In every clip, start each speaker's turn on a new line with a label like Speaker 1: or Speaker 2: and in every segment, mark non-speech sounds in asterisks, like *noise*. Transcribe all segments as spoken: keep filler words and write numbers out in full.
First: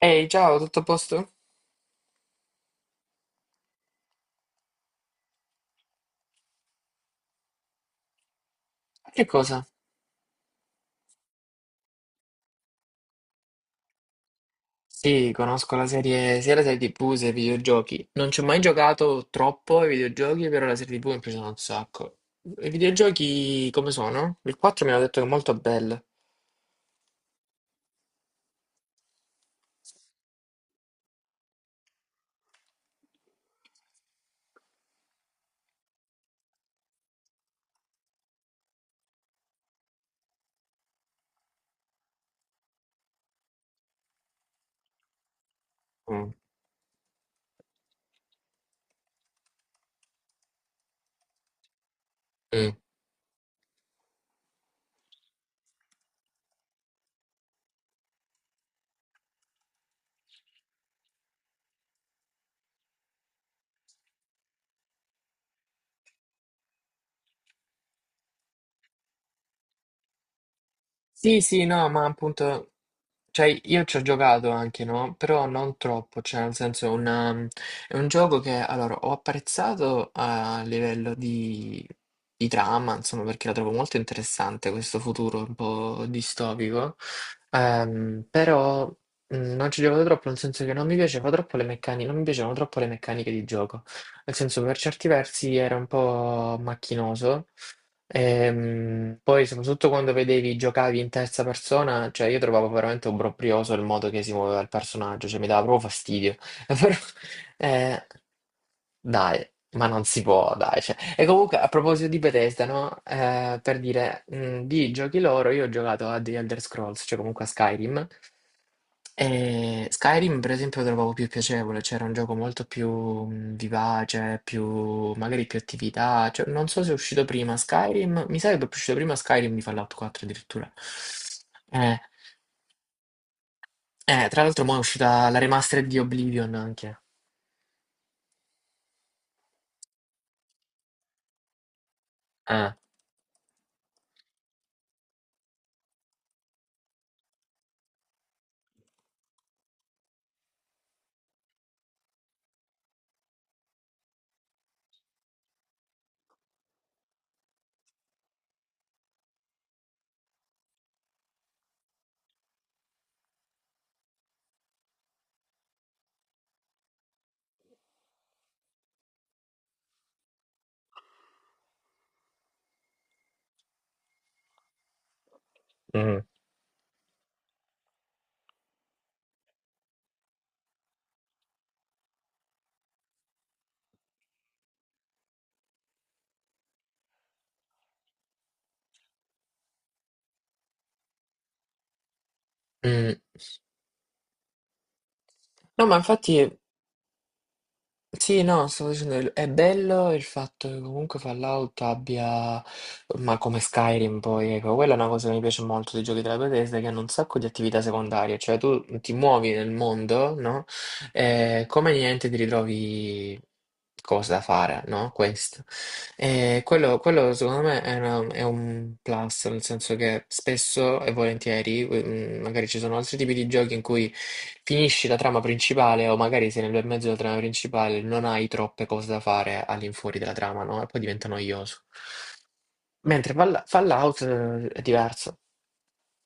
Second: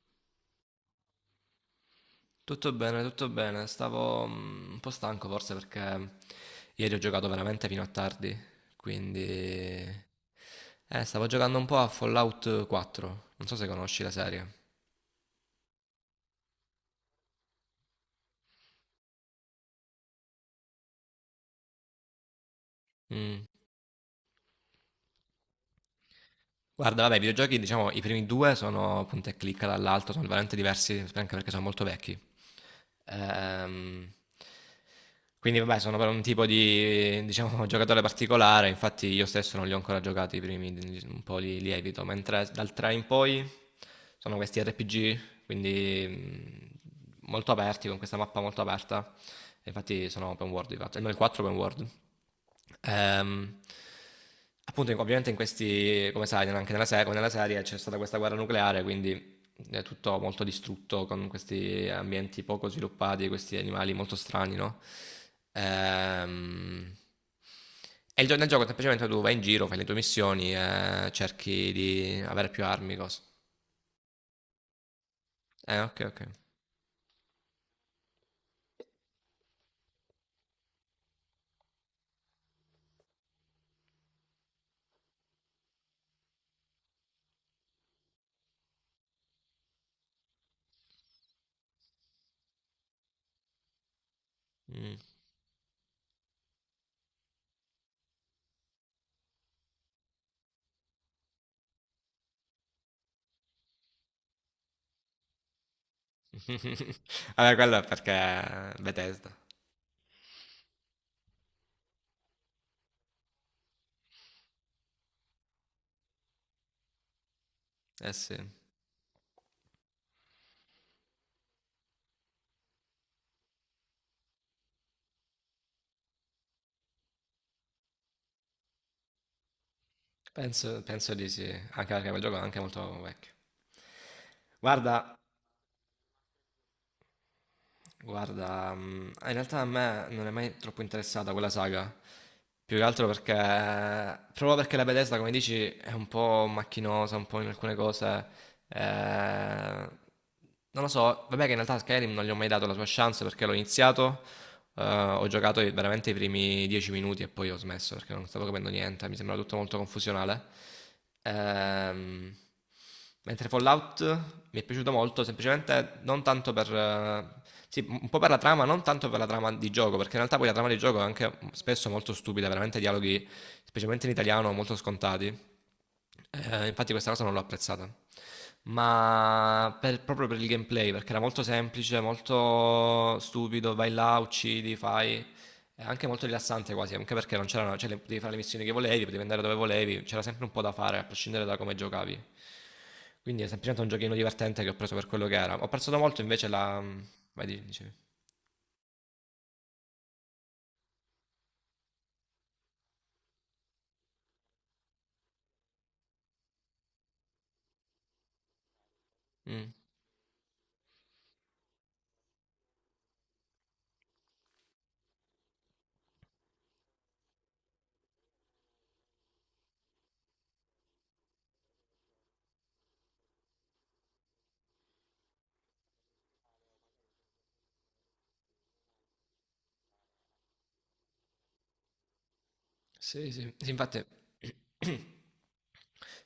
Speaker 1: Ehi, ciao, tutto a posto?
Speaker 2: Tutto bene, tutto bene. Stavo mm, un po' stanco forse perché ieri ho giocato veramente fino a tardi,
Speaker 1: Che cosa?
Speaker 2: quindi eh, stavo giocando un po' a Fallout quattro. Non so se conosci la serie.
Speaker 1: Sì, conosco la serie, sia la serie ti vu che i videogiochi. Non ci ho mai giocato troppo ai videogiochi, però la serie ti vu mi è piaciuta un sacco. I
Speaker 2: Mm.
Speaker 1: videogiochi come sono? Il quattro mi hanno detto che è molto bello.
Speaker 2: Guarda, vabbè, i videogiochi, diciamo, i primi due sono punta e clicca dall'alto, sono veramente diversi, anche perché sono molto vecchi. Ehm, quindi, vabbè, sono per un tipo di, diciamo, *laughs* giocatore particolare. Infatti io stesso non li ho ancora giocati i primi, un po' li, li evito, mentre dal tre in poi sono questi R P G, quindi
Speaker 1: Mm.
Speaker 2: mh, molto aperti, con questa mappa molto aperta. Infatti sono open world di fatto, almeno il quattro open world.
Speaker 1: Mm.
Speaker 2: Ehm, Appunto, in- ovviamente in questi, come sai, anche nella, se- come nella serie c'è stata questa guerra nucleare, quindi è tutto molto distrutto, con questi ambienti poco sviluppati, questi animali molto strani, no? Ehm, e il gio- nel gioco semplicemente tu vai in giro, fai le tue missioni e
Speaker 1: Sì, sì,
Speaker 2: cerchi
Speaker 1: no, ma
Speaker 2: di avere più
Speaker 1: appunto,
Speaker 2: armi, cose.
Speaker 1: cioè io ci ho giocato anche, no? Però non
Speaker 2: Eh, ok, ok.
Speaker 1: troppo, cioè nel senso è una- è un gioco che allora ho apprezzato a livello di, di trama, insomma, perché la trovo molto interessante questo futuro un po' distopico. Ehm, però mh, non ci ho giocato troppo, nel senso che non mi piaceva troppo le meccaniche, non mi piacevano troppo le meccaniche di gioco, nel senso per
Speaker 2: Mm.
Speaker 1: certi versi era un po' macchinoso. Ehm, poi soprattutto quando vedevi giocavi in terza persona, cioè io trovavo veramente obbrobrioso il modo che si muoveva il personaggio, cioè mi dava proprio fastidio.
Speaker 2: *laughs*
Speaker 1: *laughs* Però,
Speaker 2: Vabbè, quello è
Speaker 1: eh,
Speaker 2: perché Bethesda.
Speaker 1: dai, ma non si può, dai, cioè, e comunque a proposito di Bethesda, no? Eh, per dire, mh, di giochi loro, io ho giocato a The Elder Scrolls, cioè comunque a Skyrim.
Speaker 2: Eh sì,
Speaker 1: E Skyrim, per esempio, lo trovavo più piacevole, c'era un gioco molto più mh, vivace, più, magari più attività. Cioè, non so se è uscito prima Skyrim, mi sa che è uscito prima Skyrim di Fallout quattro addirittura.
Speaker 2: penso, penso di sì, anche
Speaker 1: Eh,
Speaker 2: perché quel gioco è anche molto vecchio.
Speaker 1: eh, Tra l'altro, mo' è
Speaker 2: Guarda,
Speaker 1: uscita la remastered di Oblivion anche.
Speaker 2: Guarda, mm, in realtà a me non è mai troppo interessata quella saga,
Speaker 1: Eh,
Speaker 2: più che altro perché, proprio perché la Bethesda, come dici, è un po' macchinosa, un po' in alcune cose. eh, Non lo so, vabbè, che in realtà Skyrim non gli ho mai dato la sua chance, perché l'ho iniziato, eh, ho giocato i- veramente i primi dieci minuti e poi ho smesso perché non stavo capendo niente, mi sembrava tutto molto confusionale. Ehm, Mentre Fallout mi è piaciuto molto, semplicemente non tanto per... eh, Sì, un po' per la trama, non tanto per la trama di gioco, perché in realtà poi la trama di gioco è anche spesso molto stupida, veramente dialoghi, specialmente in italiano, molto scontati.
Speaker 1: mm.
Speaker 2: Eh, infatti questa cosa non l'ho apprezzata. Ma per- proprio per il gameplay, perché era molto semplice, molto stupido, vai là, uccidi, fai... È anche molto rilassante quasi, anche perché non c'erano, cioè, le- potevi fare le missioni che volevi, potevi andare dove volevi, c'era sempre un po' da fare, a prescindere da come giocavi.
Speaker 1: Mm.
Speaker 2: Quindi è semplicemente un giochino divertente che ho preso per quello che era. Ho
Speaker 1: No, ma
Speaker 2: apprezzato molto
Speaker 1: infatti.
Speaker 2: invece la... mm, Vai, di- dicevi.
Speaker 1: Sì, no, stavo dicendo, il- è bello il fatto che comunque Fallout abbia, ma come Skyrim poi, ecco, quella è una cosa che mi piace molto dei giochi della Bethesda, che hanno un sacco di attività secondarie, cioè tu ti muovi nel
Speaker 2: Mm.
Speaker 1: mondo, no? E come niente ti ritrovi cose da fare, no? Questo. E quello, quello, secondo me è, una- è un plus, nel senso che spesso e volentieri, mm, magari ci sono altri tipi di giochi in cui finisci la trama principale o magari sei nel bel mezzo della trama principale, non hai troppe cose da fare all'infuori della trama, no? E poi diventa noioso.
Speaker 2: Sì,
Speaker 1: Mentre
Speaker 2: sì,
Speaker 1: Fall-
Speaker 2: sì, infatti...
Speaker 1: Fallout eh, è
Speaker 2: *clears throat*
Speaker 1: diverso.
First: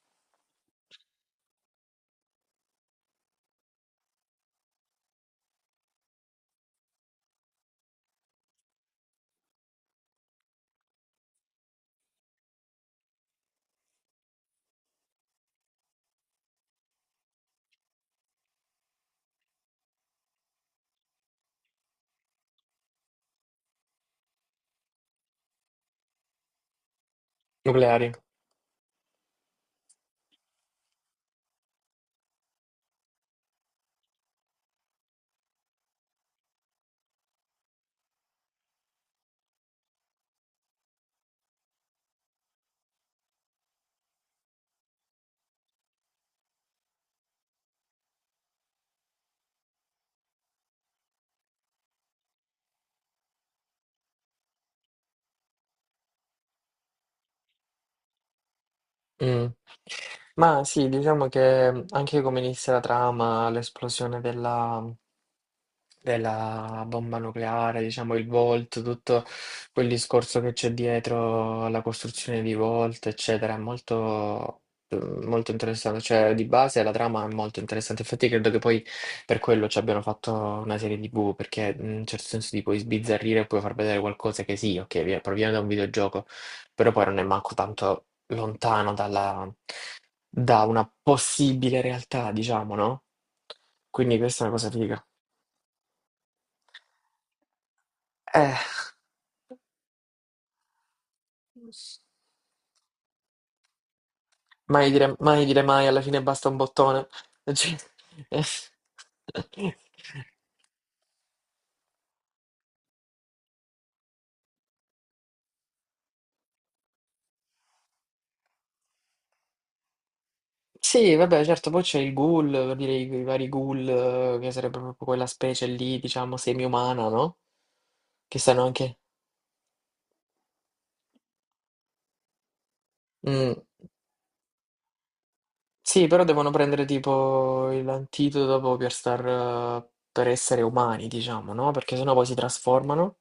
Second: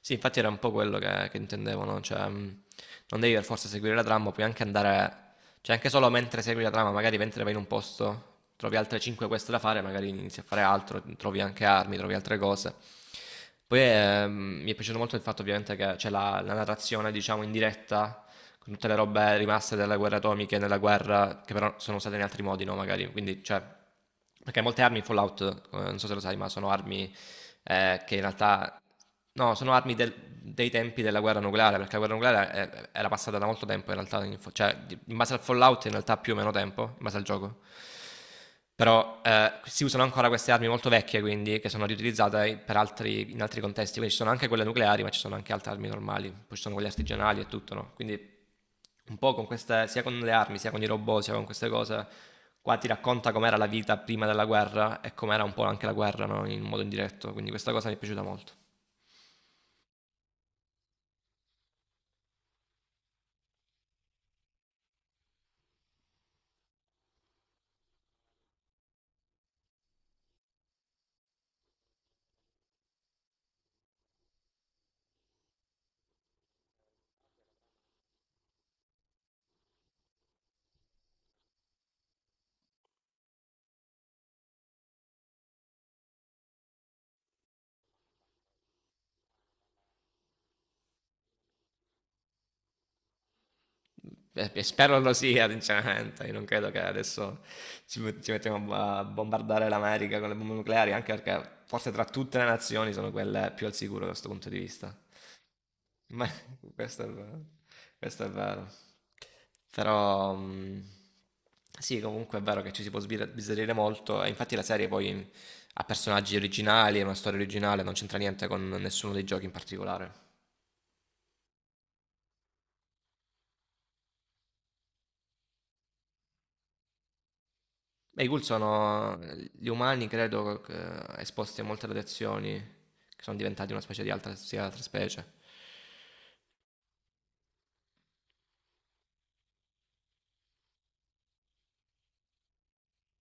Speaker 2: Sì, infatti era un po' quello che, che intendevo, no? Cioè, mh, non devi per forza seguire la trama, puoi anche andare, cioè anche solo mentre segui la trama, magari mentre vai in un posto, trovi altre cinque quest da fare, magari inizi a fare altro, trovi anche armi, trovi altre cose. Poi ehm, mi è piaciuto molto il fatto ovviamente che c'è la, la narrazione, diciamo, in diretta, con tutte le robe rimaste delle guerre atomiche, nella guerra, che però sono usate in altri modi, no? Magari, quindi, cioè, perché molte armi in Fallout, eh, non so se lo sai, ma sono armi eh,
Speaker 1: Nucleari.
Speaker 2: che in realtà no, sono armi del- dei tempi della guerra nucleare, perché la guerra nucleare eh, era passata da molto tempo in realtà, in fo- cioè di- in base al Fallout in realtà più o meno tempo, in base al gioco. Però eh, si usano ancora queste armi molto vecchie, quindi, che sono riutilizzate per altri- in altri contesti. Quindi ci sono anche quelle nucleari, ma ci sono anche altre armi normali, poi ci sono quelle artigianali e tutto, no? Quindi un po' con queste, sia con le armi, sia con i robot, sia con queste cose, qua ti racconta com'era la vita prima della guerra e com'era un po' anche la guerra, no, in modo indiretto. Quindi questa cosa mi è piaciuta molto.
Speaker 1: Mm. Ma sì, diciamo che anche come inizia la trama, l'esplosione della della bomba nucleare, diciamo il Volt, tutto quel discorso che c'è dietro alla costruzione di Volt, eccetera, è molto, eh, molto interessante. Cioè, di base la trama è molto interessante. Infatti, credo che poi per quello ci abbiano fatto una serie ti vu, perché in un certo senso ti puoi sbizzarrire e puoi far vedere qualcosa che sì, ok, vi- proviene da un videogioco, però poi non è manco tanto lontano dalla, da una possibile realtà, diciamo, no? Quindi questa è
Speaker 2: Eh,
Speaker 1: una
Speaker 2: E
Speaker 1: cosa
Speaker 2: spero
Speaker 1: figa.
Speaker 2: lo sia, sinceramente. Io non credo che adesso ci, met- ci
Speaker 1: Eh.
Speaker 2: mettiamo a bombardare l'America con le bombe nucleari, anche perché forse tra tutte le nazioni sono quelle più al sicuro da questo punto di
Speaker 1: Mai
Speaker 2: vista.
Speaker 1: dire mai, dire mai, alla fine
Speaker 2: Ma
Speaker 1: basta un
Speaker 2: *laughs* questo
Speaker 1: bottone.
Speaker 2: è vero.
Speaker 1: *laughs* Cioè,
Speaker 2: Questo è vero.
Speaker 1: eh.
Speaker 2: Però mh, sì, comunque è vero che ci si può sbir- sbizzarrire molto, e infatti la serie poi ha personaggi originali, è una storia originale, non c'entra niente con nessuno dei giochi in particolare.
Speaker 1: Sì, vabbè, certo, poi c'è il ghoul, per dire i, i vari ghoul, eh, che sarebbe proprio quella specie lì, diciamo, semi-umana, no?
Speaker 2: Beh, i
Speaker 1: Che
Speaker 2: ghoul
Speaker 1: stanno anche...
Speaker 2: sono gli umani, credo, che- esposti a molte radiazioni, che sono
Speaker 1: Mm.
Speaker 2: diventati una specie di altra, sia altra specie.
Speaker 1: Sì, però devono prendere tipo l'antidoto dopo per star, eh, per essere umani, diciamo, no? Perché sennò poi si trasformano.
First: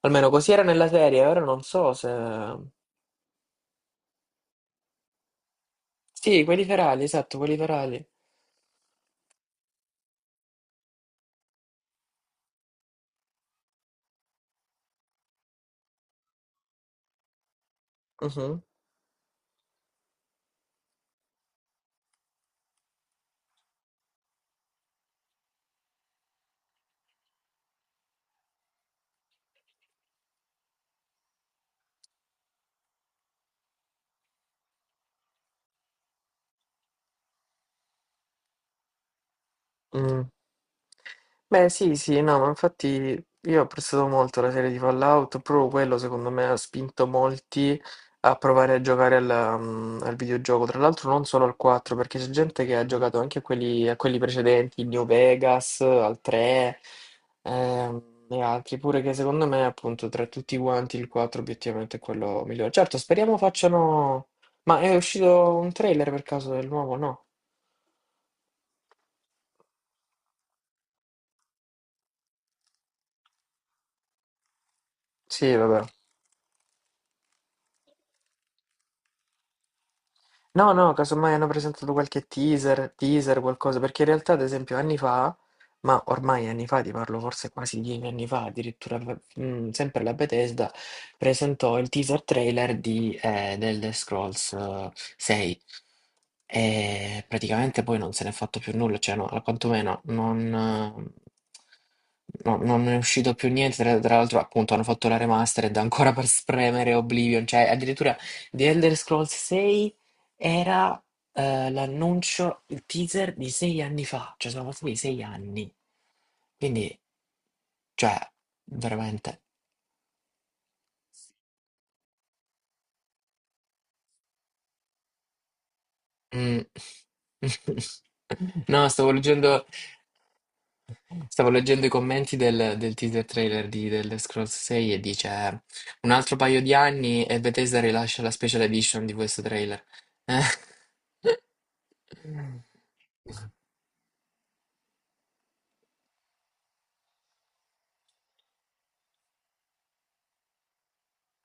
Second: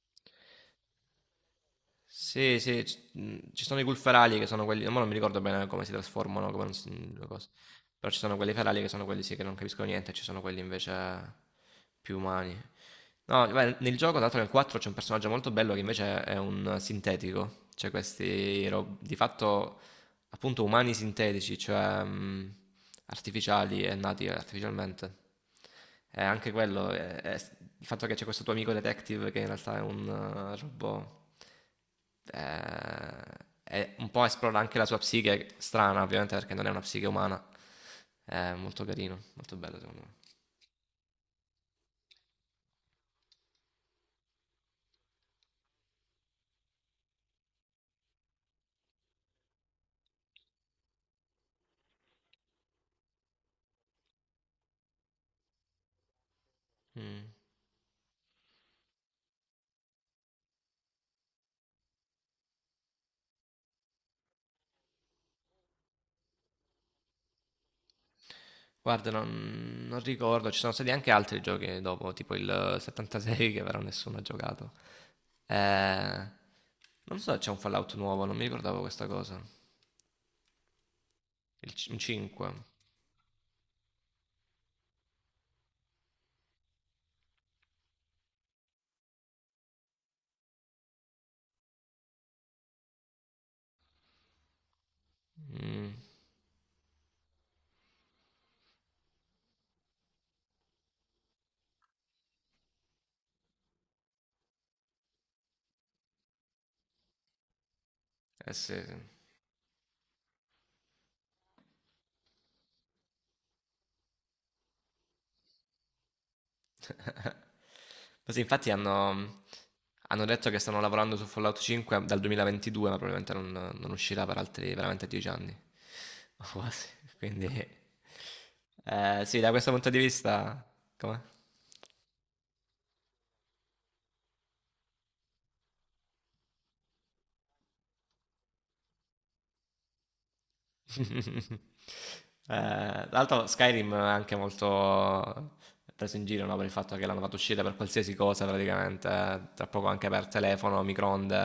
Speaker 1: Almeno così era nella serie, ora non so se...
Speaker 2: Sì, sì, c- mh, ci sono i ghoul ferali che sono quelli, ma non mi ricordo bene come si
Speaker 1: Sì,
Speaker 2: trasformano, come
Speaker 1: quelli
Speaker 2: non si-
Speaker 1: ferali,
Speaker 2: le
Speaker 1: esatto,
Speaker 2: cose.
Speaker 1: quelli ferali.
Speaker 2: Però ci sono quelli ferali, che sono quelli sì, che non capiscono niente, e ci sono quelli invece più umani. No, beh, nel gioco, tra l'altro nel quattro c'è un personaggio molto bello che invece è un sintetico, cioè
Speaker 1: Mhm.
Speaker 2: questi ro- di fatto appunto umani sintetici, cioè mh, artificiali e nati artificialmente. E anche quello, è- è- il fatto che c'è questo tuo amico detective che in realtà è un eh, robot, eh, è un po' esplora anche la sua psiche, strana ovviamente perché non è una psiche umana. È molto carino, molto bello secondo
Speaker 1: Mm. Beh, sì, sì, no, ma infatti io ho apprezzato molto la serie di Fallout, proprio quello secondo me ha spinto molti a provare a giocare al, mm, al videogioco, tra l'altro non solo al quattro, perché c'è gente che ha giocato anche a quelli, a quelli precedenti, il New Vegas, al tre,
Speaker 2: me. Mm.
Speaker 1: ehm, e altri, pure che secondo me appunto tra tutti quanti il quattro obiettivamente è quello migliore. Certo, speriamo facciano... Ma è uscito un trailer per caso del nuovo? No?
Speaker 2: Guarda, non, non ricordo, ci sono stati anche altri giochi dopo, tipo il settantasei, che però nessuno ha giocato.
Speaker 1: Sì, vabbè.
Speaker 2: Eh, non so, c'è un Fallout nuovo, non mi ricordavo questa cosa.
Speaker 1: No, no, casomai hanno
Speaker 2: Il, c-
Speaker 1: presentato
Speaker 2: un
Speaker 1: qualche
Speaker 2: cinque.
Speaker 1: teaser, teaser, qualcosa, perché in realtà, ad esempio, anni fa, ma ormai anni fa, ti parlo forse quasi dieci anni fa, addirittura, v- mm, sempre la Bethesda presentò il teaser trailer di, eh, The Elder Scrolls eh, sei,
Speaker 2: Mm,
Speaker 1: e praticamente poi non se n'è fatto più nulla, cioè, no, quantomeno non, eh, no- non è uscito più niente, tra, tra l'altro appunto hanno fatto la remastered ancora per spremere Oblivion, cioè addirittura...
Speaker 2: eh
Speaker 1: The
Speaker 2: sì,
Speaker 1: Elder
Speaker 2: sì.
Speaker 1: Scrolls sei era eh, l'annuncio, il teaser di sei anni fa, cioè sono passati sei anni. Quindi, cioè,
Speaker 2: Ma sì, infatti
Speaker 1: veramente.
Speaker 2: hanno, hanno detto che stanno lavorando su Fallout cinque dal duemilaventidue, ma probabilmente non, non uscirà per altri veramente dieci anni. *laughs* O
Speaker 1: mm.
Speaker 2: quasi. Quindi,
Speaker 1: *laughs* No, stavo
Speaker 2: eh, sì, da
Speaker 1: leggendo,
Speaker 2: questo punto di vista, com'è?
Speaker 1: stavo leggendo i commenti del, del teaser trailer di The Elder Scrolls sei e dice un altro paio di anni e Bethesda rilascia la special edition di questo trailer. Eh.
Speaker 2: Eh, tra
Speaker 1: *laughs*
Speaker 2: l'altro Skyrim è anche molto preso in giro, no, per il fatto che l'hanno fatto uscire per qualsiasi cosa praticamente, eh, tra poco anche per telefono, microonde,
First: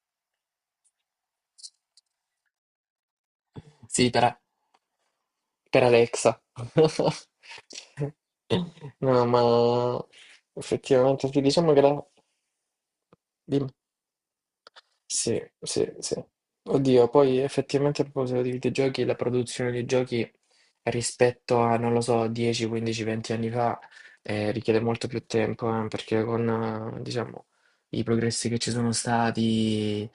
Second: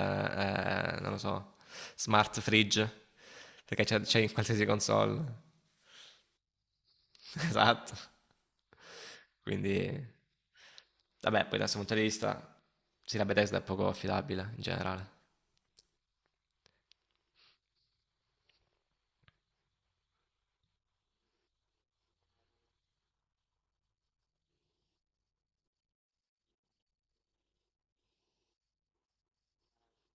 Speaker 2: eh, non lo so, smart fridge, perché c'è,
Speaker 1: Sì,
Speaker 2: c'è in
Speaker 1: però.
Speaker 2: qualsiasi console.
Speaker 1: Per Alexa. *laughs*
Speaker 2: *laughs* Esatto.
Speaker 1: No, ma
Speaker 2: Quindi,
Speaker 1: effettivamente ti
Speaker 2: vabbè, poi da
Speaker 1: diciamo
Speaker 2: questo
Speaker 1: che
Speaker 2: punto di
Speaker 1: la...
Speaker 2: vista, sì, la Bethesda è
Speaker 1: dimmi.
Speaker 2: poco affidabile in generale.
Speaker 1: Sì, sì, sì. Oddio, poi effettivamente a proposito di videogiochi, la produzione di giochi rispetto a, non lo so, dieci, quindici, venti anni fa, eh, richiede molto più tempo, eh, perché con, eh, diciamo, i progressi che ci sono stati,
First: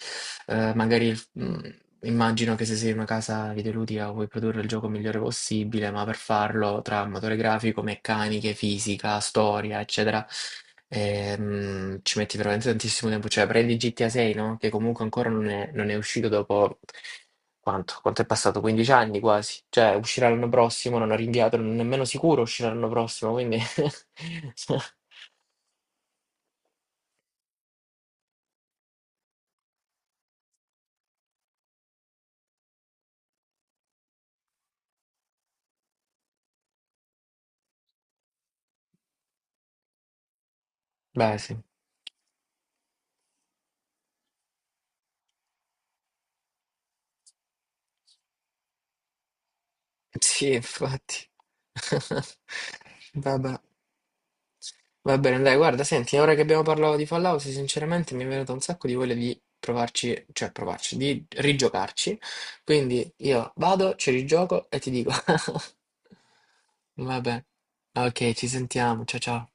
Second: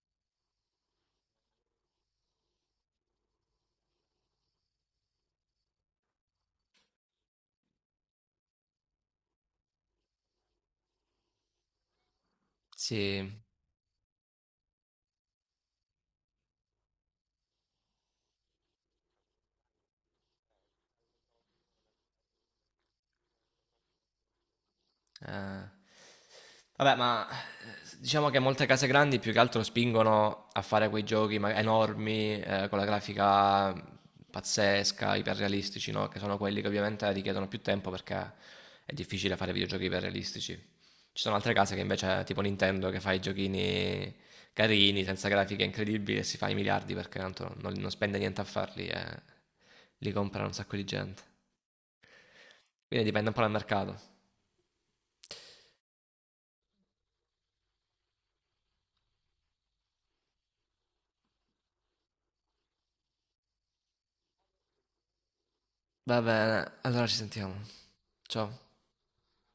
Speaker 1: eh, magari il- mm, immagino che se sei una casa videoludica vuoi produrre il gioco migliore possibile, ma per farlo tra motore grafico, meccaniche, fisica, storia, eccetera, ehm, ci metti veramente tantissimo
Speaker 2: Sì,
Speaker 1: tempo. Cioè, prendi gi ti a sei, no? Che comunque ancora non è, non è uscito dopo quanto? Quanto è passato? quindici anni quasi. Cioè, uscirà l'anno prossimo, non ho rinviato, non è nemmeno sicuro uscirà l'anno prossimo, quindi... *laughs*
Speaker 2: eh, vabbè, ma diciamo che molte case grandi più che altro spingono a fare quei giochi ma- enormi, eh, con la grafica pazzesca, iperrealistici, no? Che sono quelli che ovviamente richiedono più tempo, perché è difficile fare videogiochi iperrealistici. Ci sono
Speaker 1: Beh,
Speaker 2: altre
Speaker 1: sì.
Speaker 2: case che invece, tipo Nintendo, che fa i giochini carini, senza grafiche incredibili, e si fa i miliardi perché tanto non, non spende niente a farli, e li compra
Speaker 1: Sì,
Speaker 2: un sacco di gente.
Speaker 1: infatti. *laughs*
Speaker 2: Quindi dipende un po' dal
Speaker 1: Vabbè.
Speaker 2: mercato.
Speaker 1: Va bene, dai, guarda, senti, ora che abbiamo parlato di Fallout, sinceramente mi è venuto un sacco di voglia di provarci, cioè provarci, di rigiocarci. Quindi io vado, ci rigioco e ti dico.
Speaker 2: Va bene,
Speaker 1: *laughs*
Speaker 2: allora ci
Speaker 1: Vabbè.
Speaker 2: sentiamo.
Speaker 1: Ok, ci
Speaker 2: Ciao.
Speaker 1: sentiamo. Ciao ciao.